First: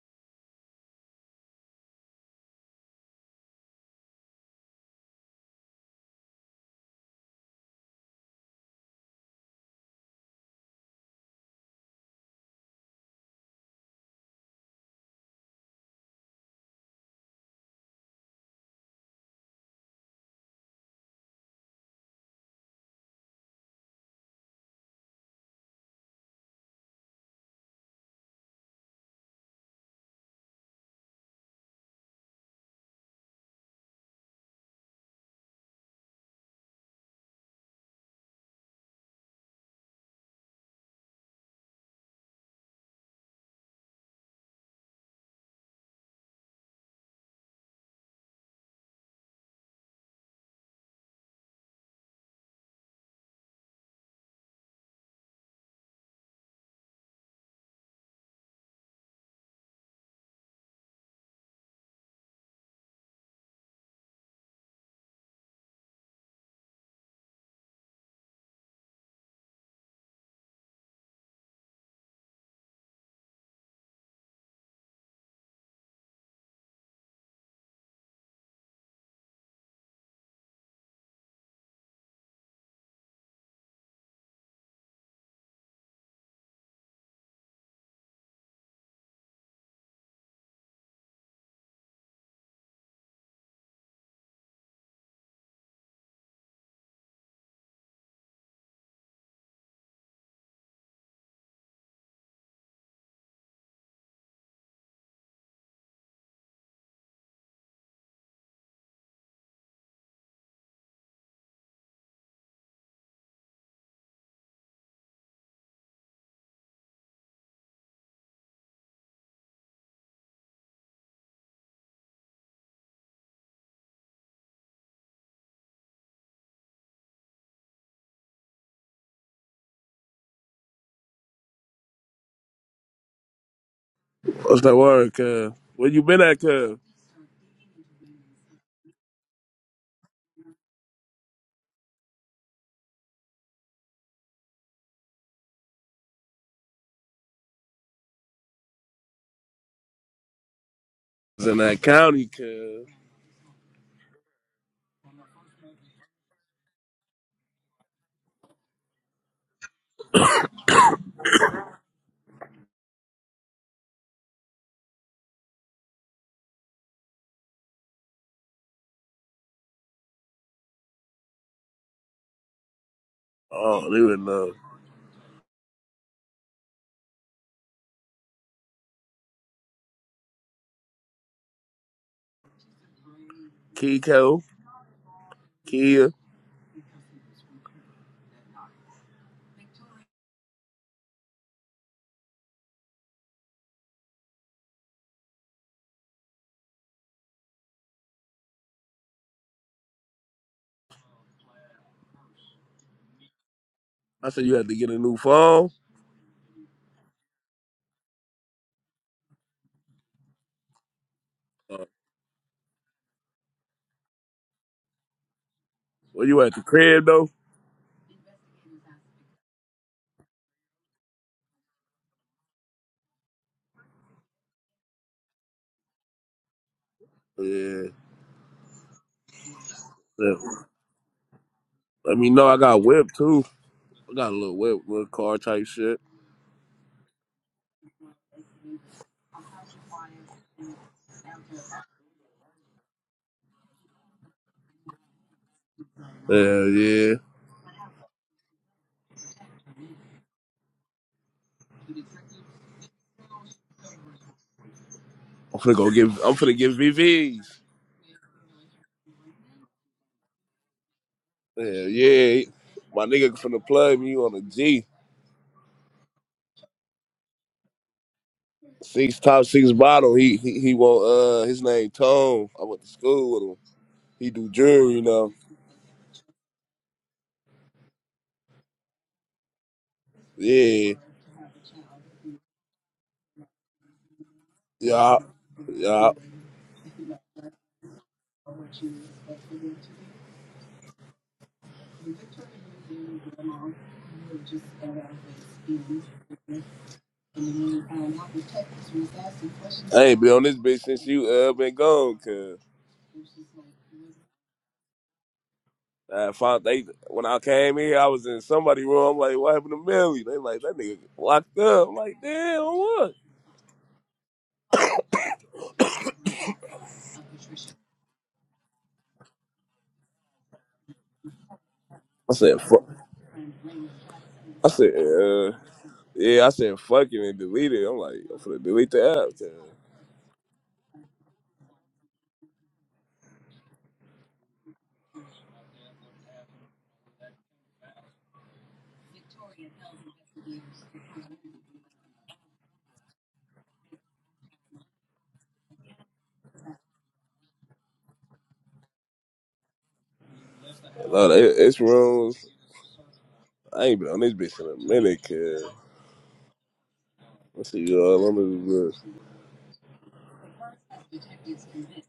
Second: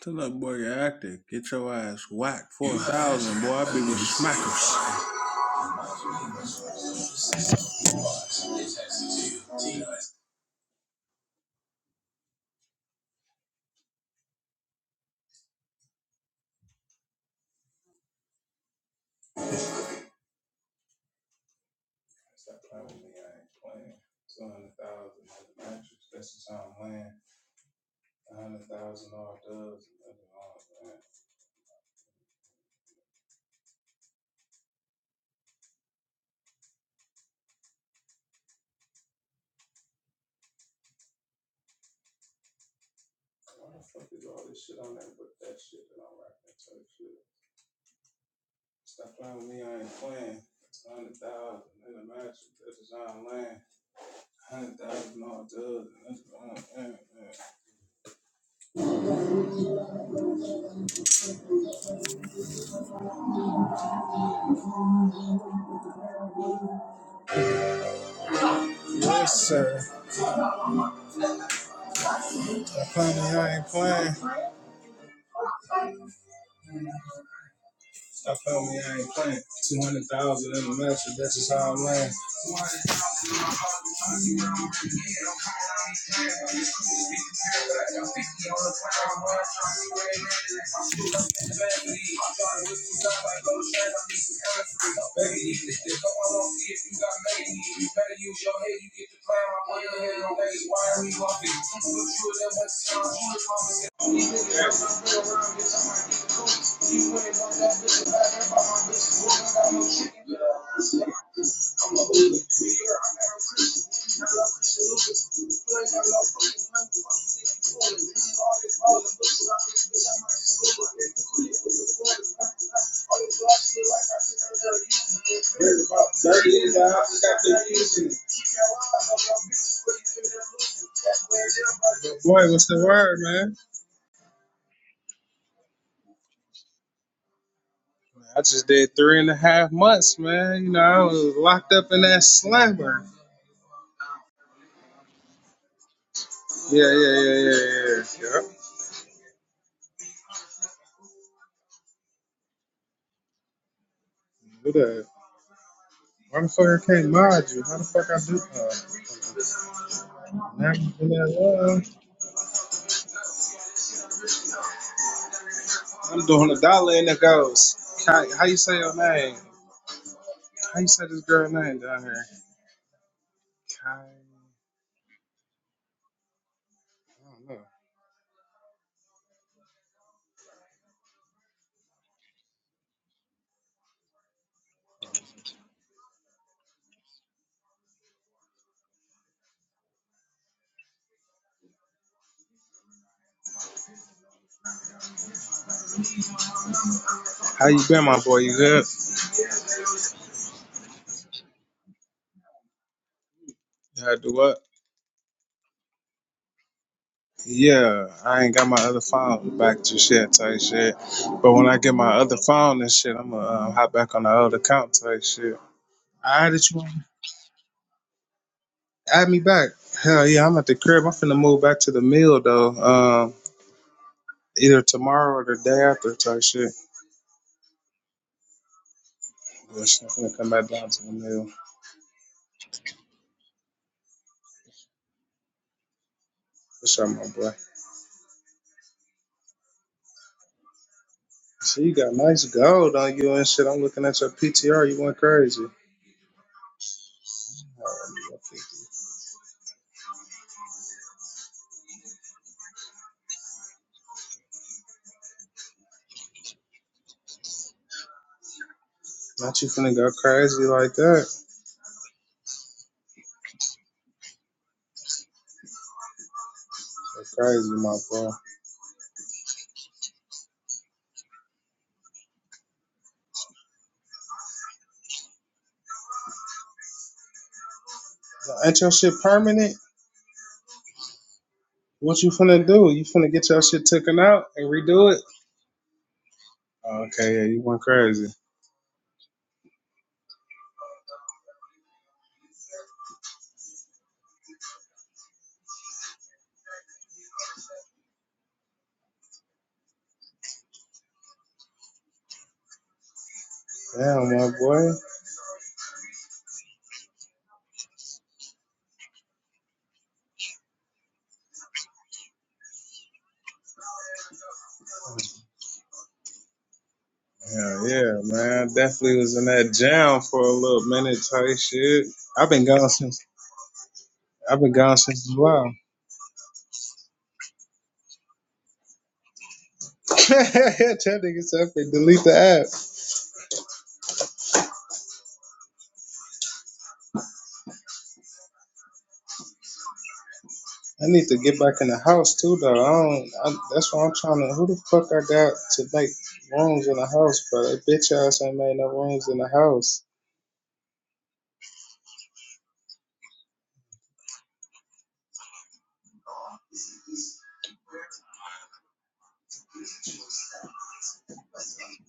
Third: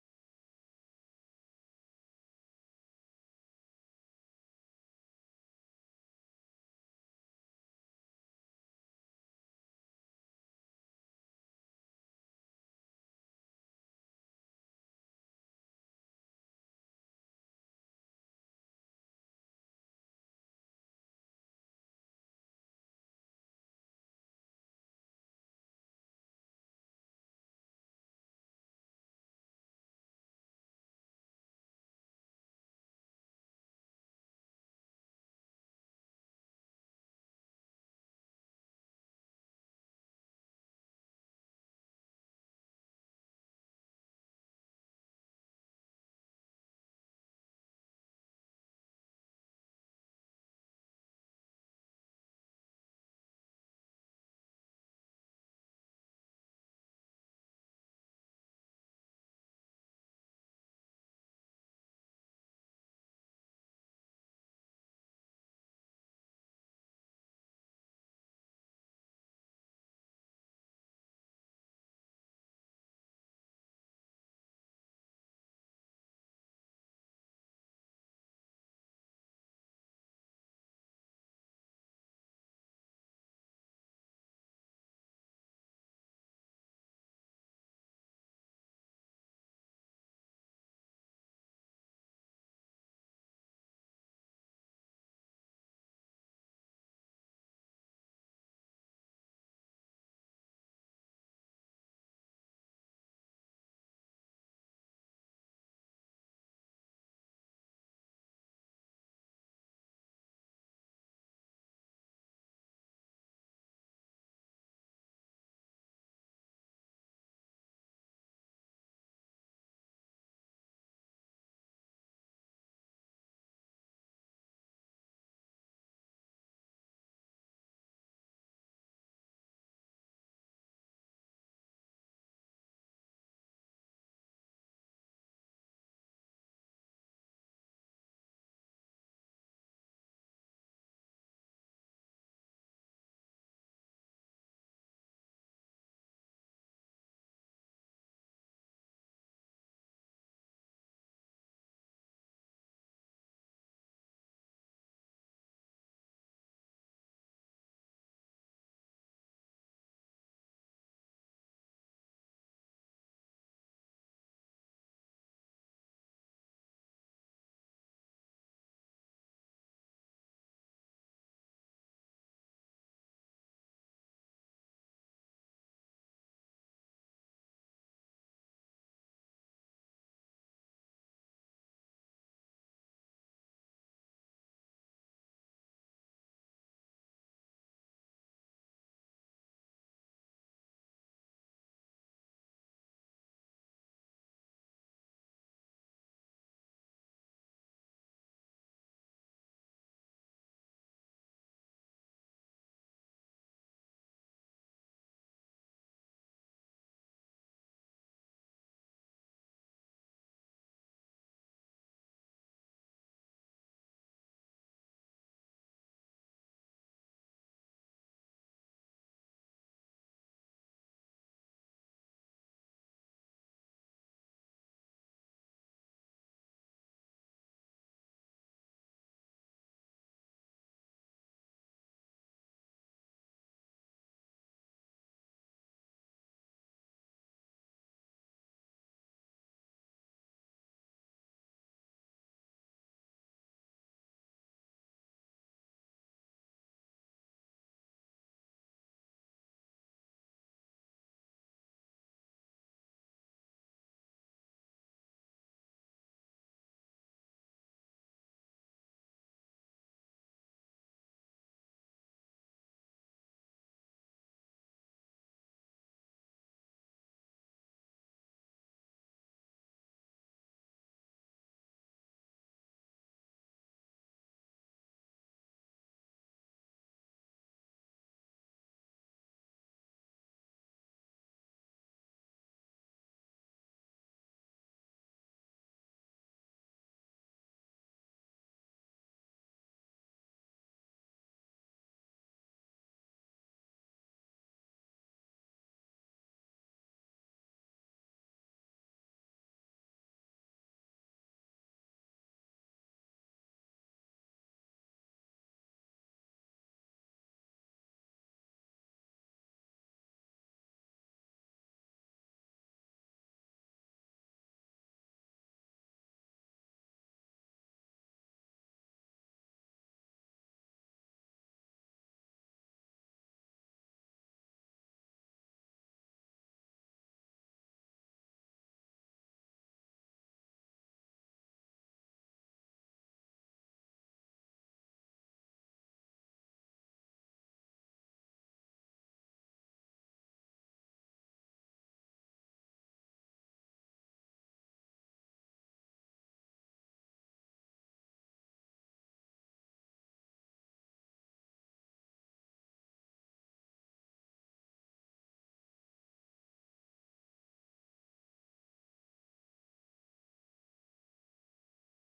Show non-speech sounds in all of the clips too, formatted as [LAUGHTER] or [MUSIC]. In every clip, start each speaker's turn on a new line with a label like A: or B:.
A: Tell that boy you're active. Get your ass whacked. [LAUGHS] 4,000, boy. I be with smackers. Yes, sir. I promise you I ain't playing. How
B: What's that word, cuz? Where you been at, cuz? It's in that county, cuz.
A: the fuck I do? Uh, never been that long. I'm doing a dollar and it goes. Kai, how you say your name? How you say this girl name down here?
B: Oh,
A: Kai.
B: they would know.
A: I don't know.
B: Kiko, Kia.
A: How you been, my boy? You good? You Had to
B: I
A: do
B: said you
A: what?
B: had to get a new phone.
A: Yeah, I ain't got my other phone back to shit type shit. But when I
B: Uh,
A: get my other phone and shit, I'ma um, hop back on the old account type shit.
B: where you
A: All right,
B: at the
A: that you. want me
B: crib though?
A: Add me back. Hell yeah, I'm at the crib. I'm finna move back to the mill though. Um, either tomorrow or the day after type shit.
B: Yeah.
A: But shit, I'm
B: yeah.
A: finna come back down to the mill.
B: Let me know. I got a whip too. I got a little whip, little car type shit.
A: What's up, my boy? See, you got nice gold on you and shit. I'm looking at your PTR. You went crazy.
B: Yeah, yeah. I'm finna go give. I'm finna give VVs.
A: Not you finna go crazy like that.
B: Yeah, yeah. My nigga finna plug me on a G.
A: Go crazy, my boy.
B: Six top six bottle. He he he won't. Uh, his name Tone. I went to school with him. He do jewelry now.
A: Ain't your shit permanent?
B: Yeah,
A: What you finna do? You finna get your shit taken out and redo
B: yeah,
A: it?
B: yeah.
A: Okay, yeah, you went crazy.
B: Hey, be on this bitch since you uh been gone, cause
A: Damn, my boy.
B: I found they when I came here, I was in somebody's room. I'm like, what happened to Millie? They like that nigga locked up. I'm like, damn, what?
A: Yeah, yeah, man. Definitely was in that jam for a little minute type shit.
B: I
A: I've
B: said,
A: been
B: fuck.
A: gone since I've
B: I
A: been
B: said,
A: gone since
B: uh,
A: July.
B: yeah, I said, fuck it and delete it. I'm like, I'm finna delete the app. Cause
A: [LAUGHS] that nigga said "F it, delete the app. I need to get back in the house too though. I don't I, that's why I'm trying to who the fuck I got to make rooms in the house, but that bitch ass ain't made no rooms in the house.
B: a lot of it- it's rooms. I ain't been on this bitch in a minute, cause I see you all on this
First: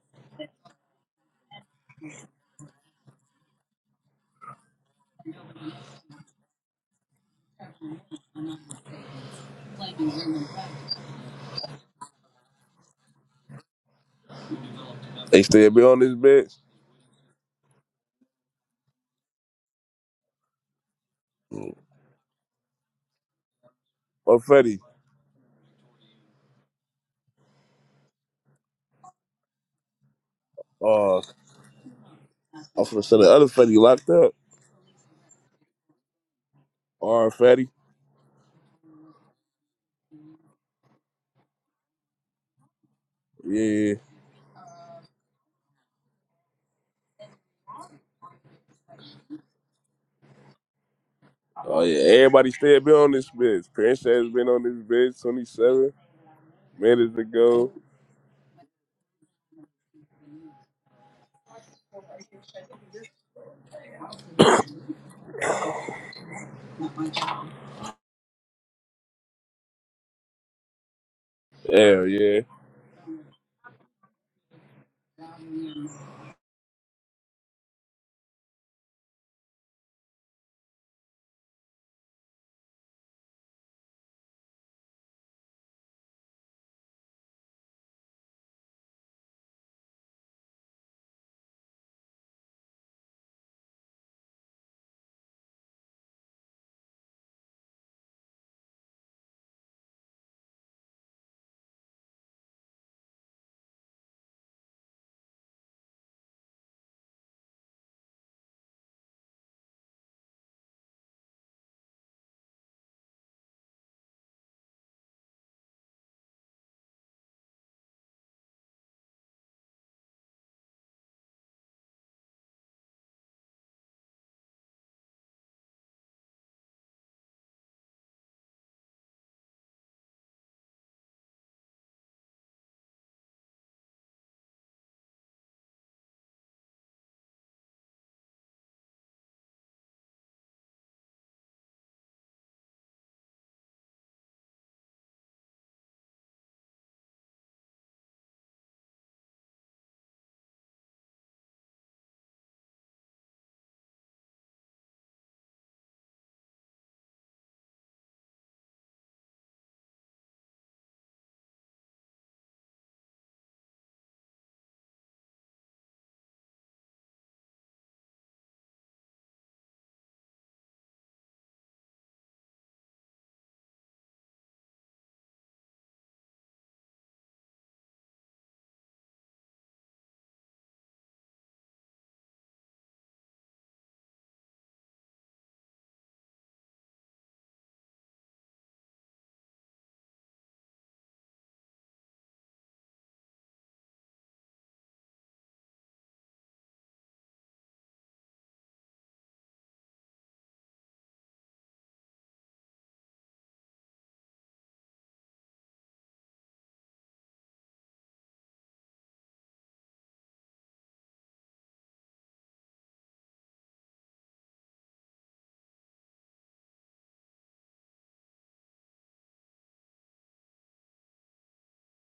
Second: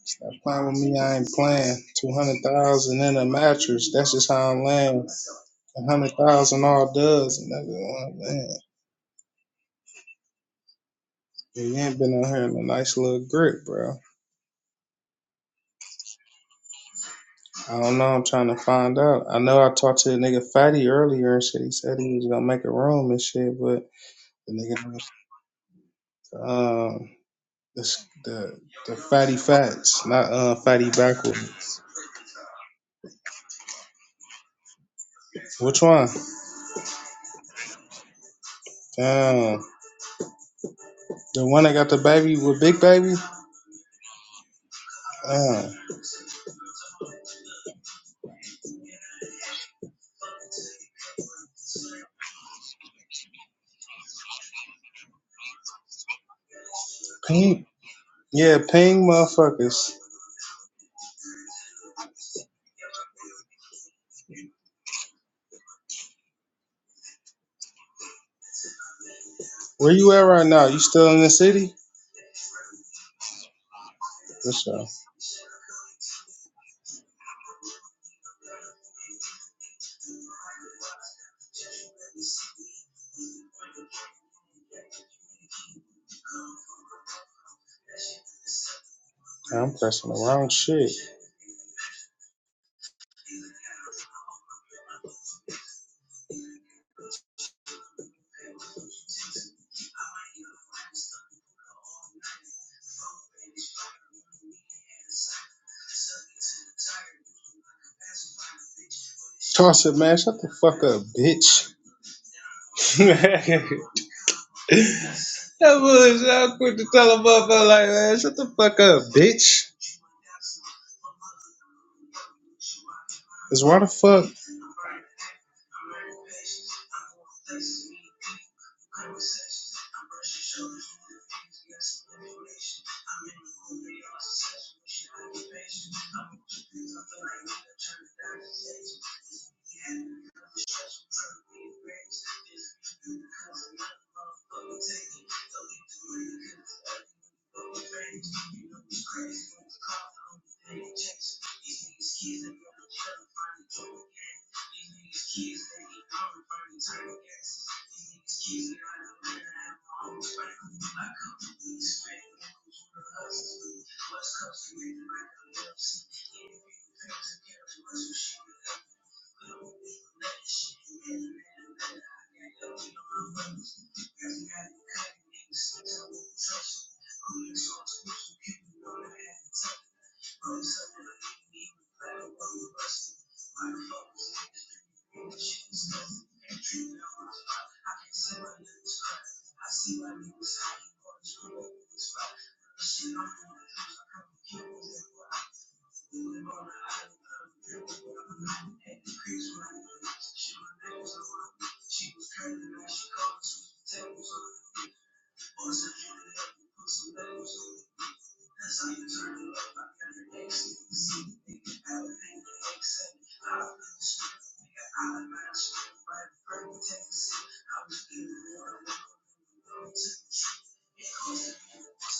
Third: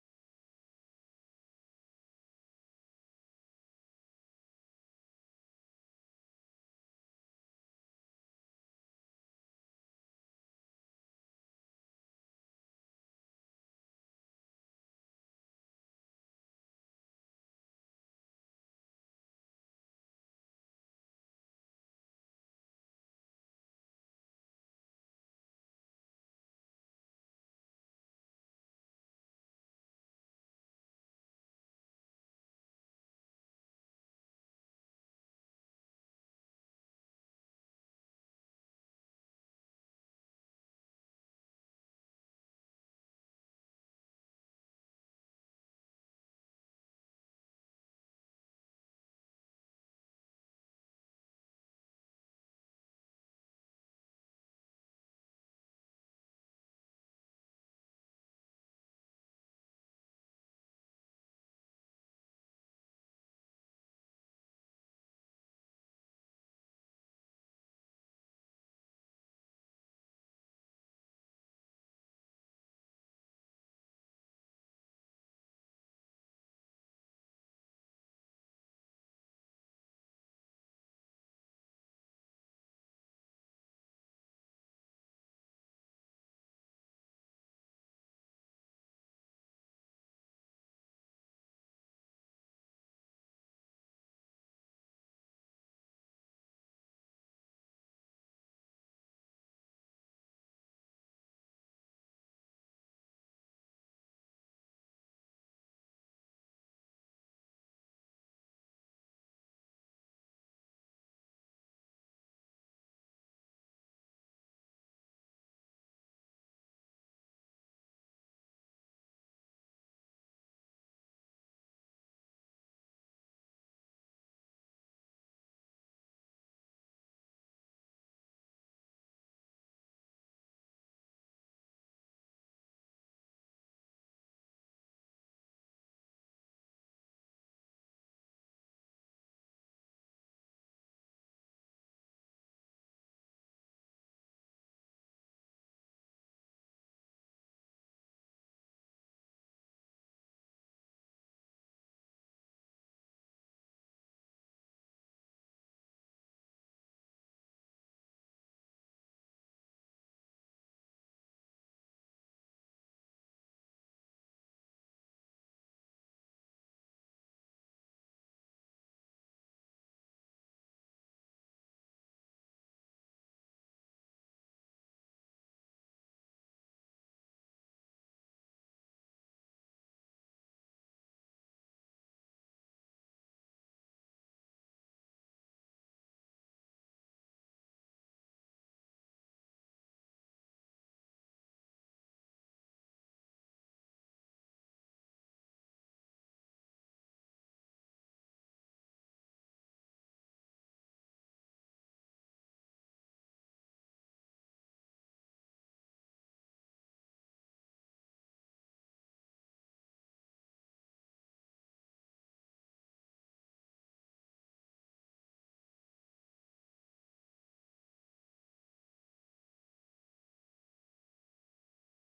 A: Stop playing with me, I ain't playing. Two hundred thousand in a mattress. That's just how I'm laying. A hundred thousand all does and that's Yeah, you ain't been on here in a nice little grip, bro.
B: bitch. They still be on this bitch.
A: I don't know. I'm trying to find out. I know I talked to the nigga Fatty earlier and shit. He said he was gonna make a room and shit, but
B: Or
A: the
B: Fetty.
A: nigga, um, this, the the Fatty Fats, not uh Fatty
B: Uh,
A: Backwards.
B: I'm finna say the other fatty locked up.
A: Which one?
B: All right, fatty.
A: Um, the one that got the baby with Big Baby.
B: Yeah.
A: Um,
B: Oh yeah. Everybody still been on this bitch. Prince has been on this bitch 27 minutes
A: Ping.
B: ago.
A: Yeah, Ping, motherfuckers. Where you at right now? You still in the city?
B: Hell yeah.
A: For sure. I'm pressing the wrong shit. Toss it, man. Shut the fuck up, bitch. [LAUGHS] that was so quick to tell a motherfucker like, man, shut the fuck up, bitch. Cause why the fuck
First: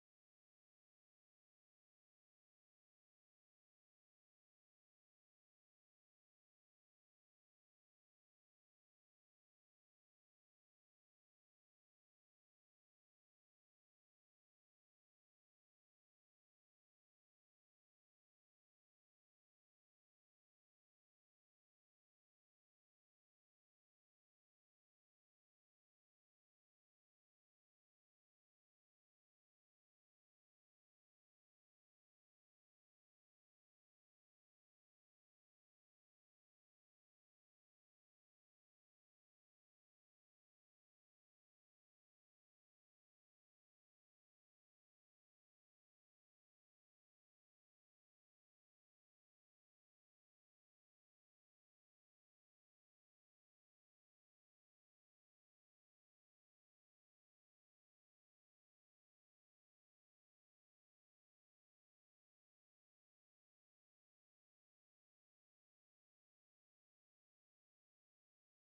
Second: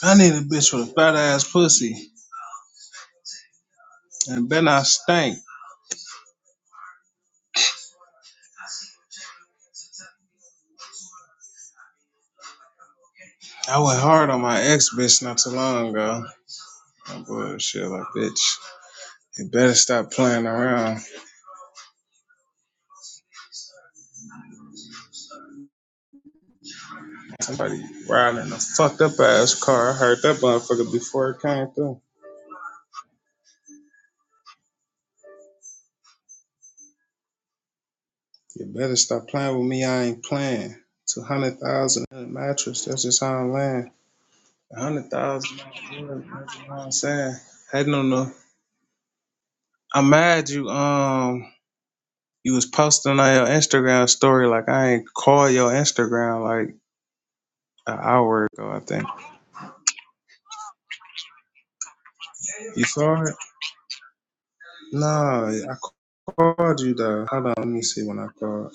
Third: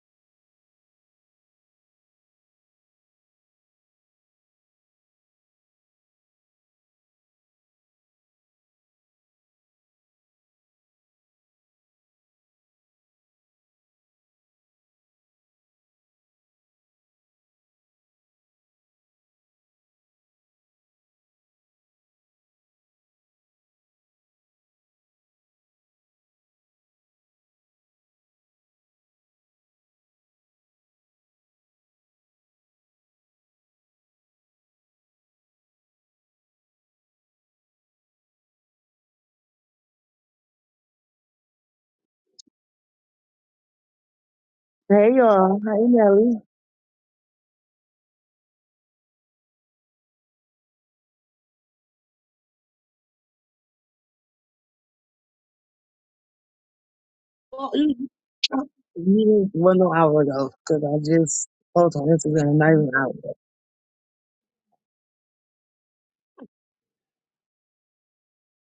A: I need a bitch with a fat ass pussy and then I stank. I went hard on my ex bitch not too long ago. My bullshit, like bitch. You better stop playing around. Somebody riding a fucked up ass car. I heard that motherfucker before it came through. You better stop playing with me. I ain't playing. Two hundred thousand mattress. That's just how I'm laying. A
C: Hey
A: hundred thousand.
C: y'all, hey
A: dollars,
C: Nelly.
A: That's what I'm saying. I don't know. I'm mad you um you was posting on your Instagram story like I ain't call your Instagram like
C: Well,
A: an
C: you
A: hour ago. I think
C: you did one no hour ago because I just posted on Instagram not
A: you
C: even an hour
A: saw it.
C: ago.
A: No, I called you though. Hold on, let me see when I called.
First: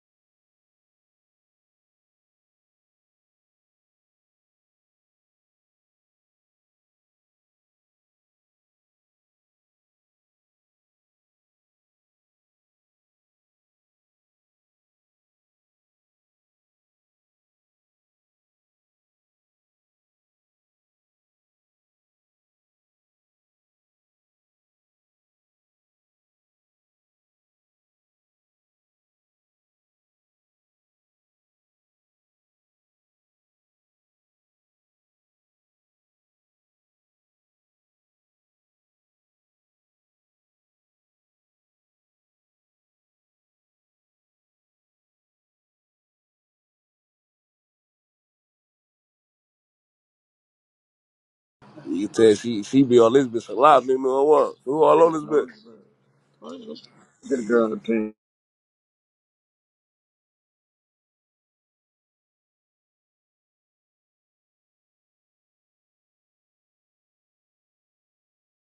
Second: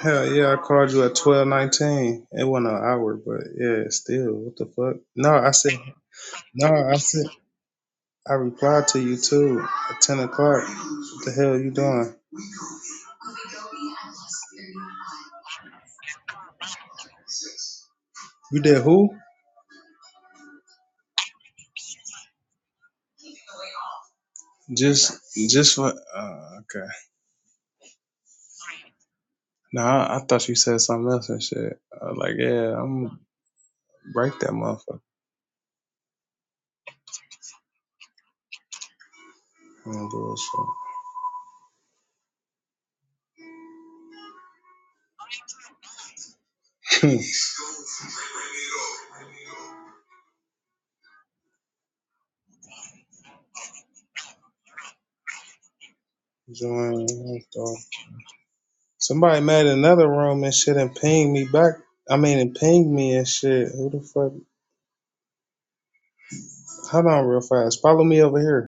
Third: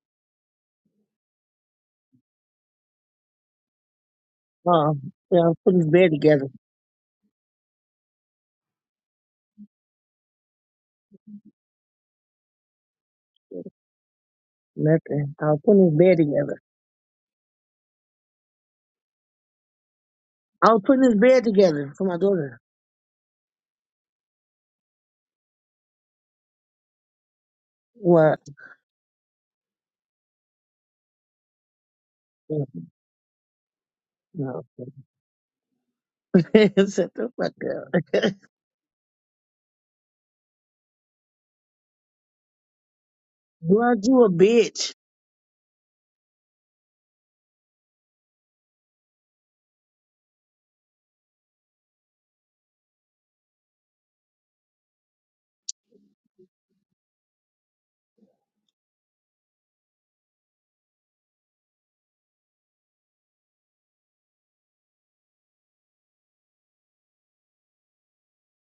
A: Hell yeah, I called you at twelve nineteen. It wasn't an hour, but yeah, still. What the fuck?
C: Um,
A: No,
C: yeah, I
A: I
C: was putting
A: said
C: this bed together.
A: no. I said I replied to you too at ten o'clock. What the hell you doing?
C: Nothing. I was putting this bed together.
A: You did who?
C: I was putting this bed together for my daughter.
A: Just, just for uh, okay.
C: What?
A: Nah, I, I thought you said something else and shit. I was like, yeah, I'm gonna break that
C: No.
A: motherfucker.
C: [LAUGHS] Shut the fuck up.
A: Mm, bullshit.
C: [LAUGHS] Girl, you a bitch.
B: You can tell she she be on this bitch a lot. Nigga know what? Who all on this bitch?
A: [LAUGHS] Join
B: Get a girl on
A: though.
B: the team.
A: Somebody made another room and shit and pinged me back. I mean, and pinged me and shit. Who the fuck? Hold on, real fast. Follow me over here.